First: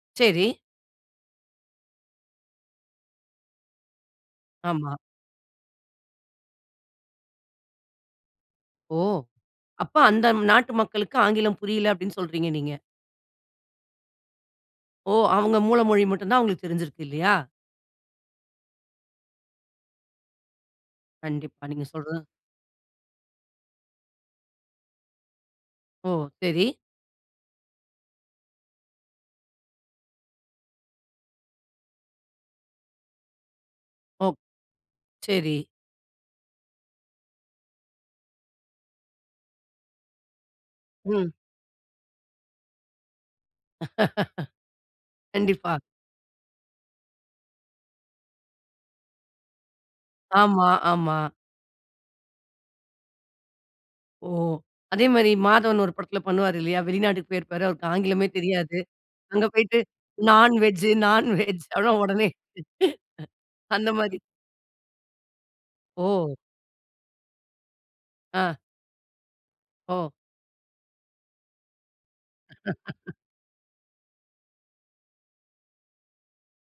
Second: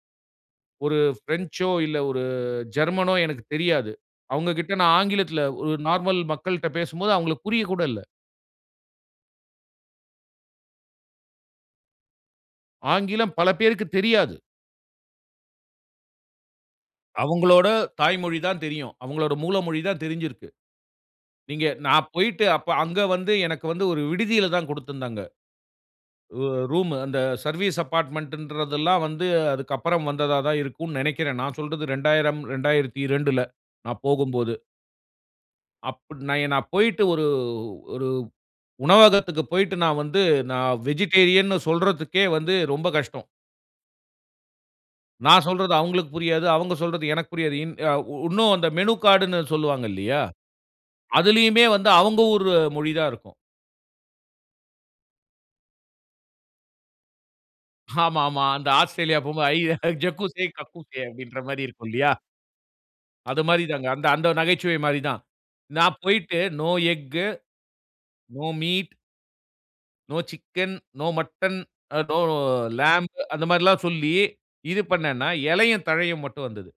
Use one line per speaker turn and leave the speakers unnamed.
செரி.
ஒரு ஸ் பிரெஞ்சோ இல்ல ஒரு ஜெர்மனோ எனக்கு தெரியாது. அவங்க கிட்ட
ஆமா.
நான் ஆங்கிலத்துல ஒரு நார்மல் மக்கள்ட்ட பேசும்போது அவங்களுக்கு புரிய கூட இல்ல.
ஓ! அப்ப அந்த ம் நாட்டு மக்களுக்கு ஆங்கிலம் புரில அப்டின்னு சொல்றீங்க நீங்க.
ஆங்கிலம் பலபேருக்குத் தெரியாது.
ஒ! அவங்க மூல மொழி மட்டும் தான் அவங்களுக்கு தெரிஞ்சிருக்கு இல்லையா?
அவங்களோட தாய்மொழி தான் தெரியும். அவங்களோட மூல மொழி தான் தெரிஞ்சிருக்கு.
கண்டிப்பா
நீங்க
நீங்க
நான்
சொல்றது
போயிட்டு அப்ப அங்க வந்து எனக்கு வந்து ஒரு விடுதியில தான் குடுத்திருந்தாங்க.
ஓ!
அ
செரி.
ரூமு, அந்த சர்வீஸ் அப்பார்ட்மென்ட்ன்றதெல்லாம் வந்து அதுக்கப்பறம் வந்ததா தான் இருக்கும்னு நெனைக்கிறேன். நான் சொல்றது 2000, 2002ல நான்
ஒ!
போகும்போது.
செரி.
அப் நான் இன்னா போயிட்டு ஒரு ஒரு உணவகத்துக்கு போயிட்டு நான் வந்து, நான்
ம்.
வெஜிடேரியன்னு சொல்றதுக்கே வந்து ரொம்ப கஷ்டம். நான்
கண்டிப்பா.
சொல்றது அவங்களுக்கு புரியாது. அவங்க சொல்றது எனக்கு புரியாது. இன் அ -உ இன்னும் அந்த மெனு கார்டுனு சொல்லுவாங்க இல்லையா?
ஆமா ஆமா.
அதுலயுமே வந்து அவங்க ஊர் மொழி தான் இருக்கும்.
ஓ! அதே மாரி மாதவன் ஒரு படத்துல பண்ணுவாரு இல்லையா? வெளிநாட்டுக்கு போயிருப்பாரு, அவருக்கு
ஆமா,
ஆங்கிலமே
ஆமா. அந்த
தெரியாது.
ஆஸ்திரேலியா
அங்க
போகும்போது
போயிட்டு
ஐ ஜக்குசே
"நான் வெஜ்,
கக்குசே
நான்
அப்டின்ற மாரி
வெஜ்"
இருக்கும்
அவனோ
இல்லையா?
ஒடனே
அது மாரிதாங்க.
அந்த
அந்த
மாரி.
அந்த நகைச்சுவை மாரி தான். நான்
ஓ!
போயிட்டு "நோ எக்கு, நோ
அ.
மீட்,
ஒ!
நோ சிக்கன், நோ மட்டன், அ நோ லேம்ப்" அந்த மாரில்லாம் சொல்லி, இது பண்ணேன்னா எலையும் தழையும் மட்டும் வந்தது.